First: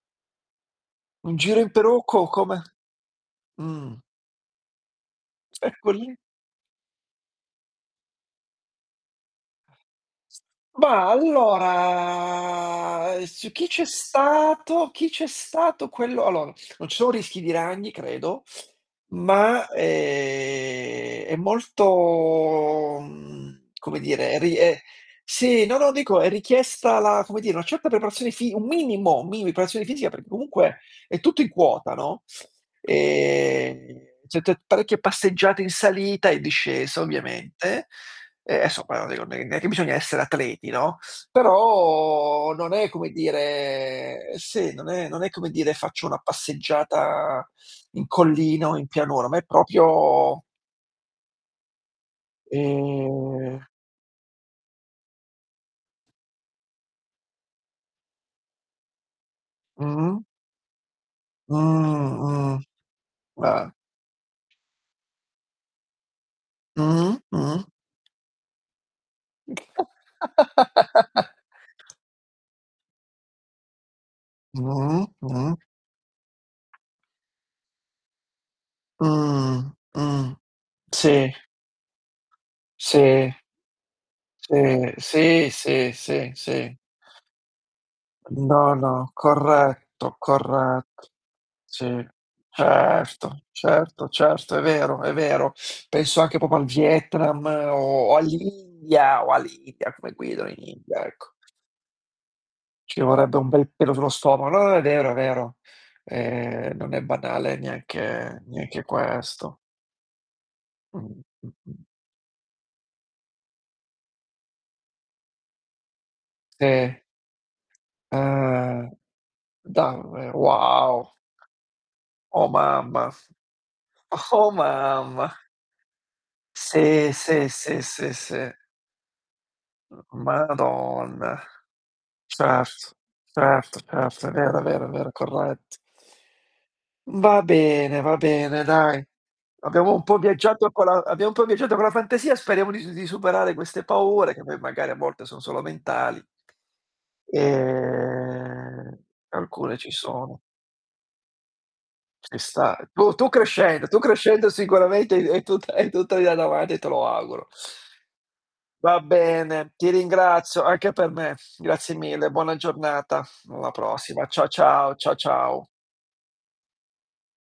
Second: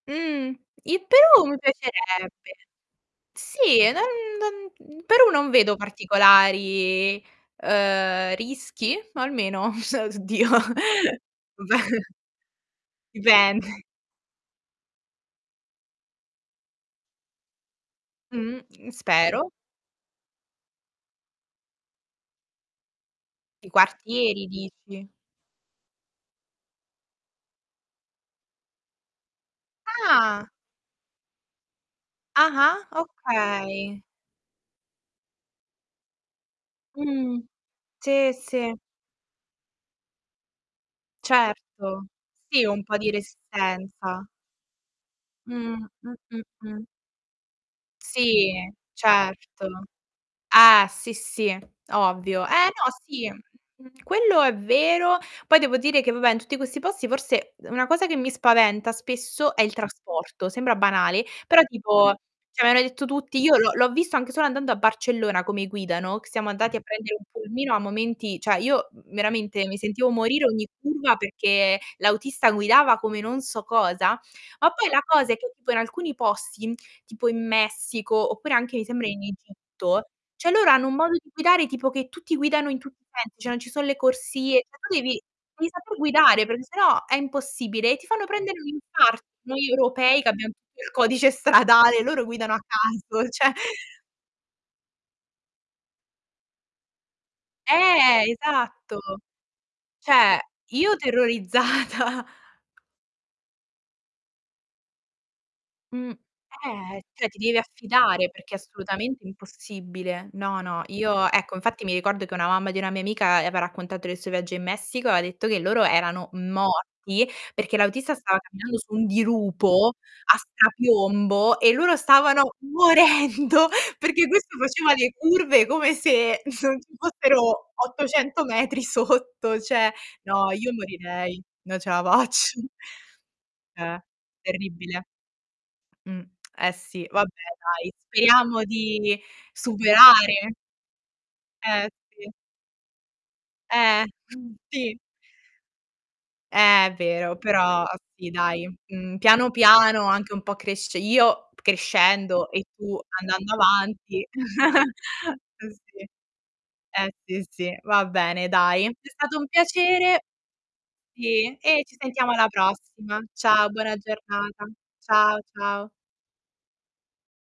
Mhmm, il Un Perù mi giro in Perù co piacerebbe. come? Sì, Mhmm. non non Perù non vedo Eccoli. particolari, ehm, rischi? O almeno [unintelligible] S oddio, ma beh allora, su dipende. chi c'è stato chi c'è stato quello, allora, non ci sono rischi di ragni, credo, Mhmm, spero. ma ehm, è molto, I mhmm, come dire, quartieri, ri e dici. Sì, no no dico è richiesta la, come dire, una certa preparazione fi un minimo, mini preparazione fisica, per Ah. comunque è tutto in quota, no, Ah-ah, ehm, okay. setté parecchie passeggiate in salita e discesa, Mhmm, ovviamente, sì, e sì. somma [unintelligible] neanche è bisogna essere atleti, no, Certo, però sì non un è po' come di resistenza. dire, se non è non è come dire Mh. faccio Mh, una mh, mh. passeggiata in Sì, collina o in pianura, ma è certo. proprio Eh, sì, sì, ovvio. Eh no, sì ehm quello è vero poi devo dire che, vabbè, in tutti questi posti forse una cosa che mi spaventa spesso è il Mh-mh. trasporto. Sembra banale, Mh, però tipo, mh. cioè me l'hanno detto tutti, io Ah. l'ho l'ho visto anche solo andando a Barcellona, come guida, no, che siamo andati a Mh, prendere un mh. pulmino a momenti cioè io veramente mi sentivo morire ogni curva perché l'autista guidava come non so cosa, ma poi la Mh-mh. cosa è che Mh. tipo in alcuni posti, tipo in Messico oppure anche mi sembra in Mh, Egitto, mh. cioè loro hanno un modo di Sì. guidare, tipo che tutti guidano in tutti i Sì. sensi, cioè non ci sono le corsie, cioè Si, tu devi sì, devi sì, saper sì, guidare perché sì. se no è impossibile, e ti fanno prendere un No, no, infarto. Noi corretto, europei che abbiamo tutto il corretto. codice stradale, Sì. loro guidano a caso, Certo, cioè certo, certo, è vero è vero. Penso anche proprio al Vietnam o Eh, all' esatto! India o all'India come Cioè, guidano in io India, ecco. terrorizzata. Ci vorrebbe un bel pelo sullo stomaco no, è vero è vero. Mh, Ehm, non è eh, cioè ti banale devi affidare, neanche perché è neanche assolutamente questo. impossibile. No, no, Mh, io, mh, ecco, mh. infatti mi ricordo che una mamma di una mia amica, aveva raccontato del suo viaggio in Messico, e ha detto che loro erano Sì. morti, perché l'autista stava camminando Ehm, su un dirupo davver a wow! strapiombo e loro Oh stavano mamma, morendo perché oh questo faceva le mamma! curve come se non ci Sì, sì, fossero sì, sì, 800 sì. metri sotto, cioè no io Madonna! morirei, non ce la faccio. Certo, certo, Eh. certo. È vero, è vero, Terribile. vero, è corretto. Mh, eh sì, vabbè Va dai, bene, va bene speriamo dai. di Abbiamo un po' superare viaggiato con la abbiamo un po' viaggiato con la Eh sì. fantasia e speriamo di s di superare queste Eh, paure, che mhmm, poi magari a sì. volte sono solo mentali. Eh, vero, però sì dai. Ehm, Mhmm, piano alcune ci piano anche sono. un po' cresce io Ci crescendo e sta, tu tu tu andando crescendo tu avanti, crescendo sicuramente hai eh tutta hai si. tutta la vita davanti e te lo Eh, auguro. sì, sì, va bene dai. Va È stato un bene, ti piacere ringrazio anche per me. e e Grazie ci mille, sentiamo alla buona prossima. giornata. Ciao Alla buona prossima. Cia giornata. ciao, cia Ciao ciao. ciao.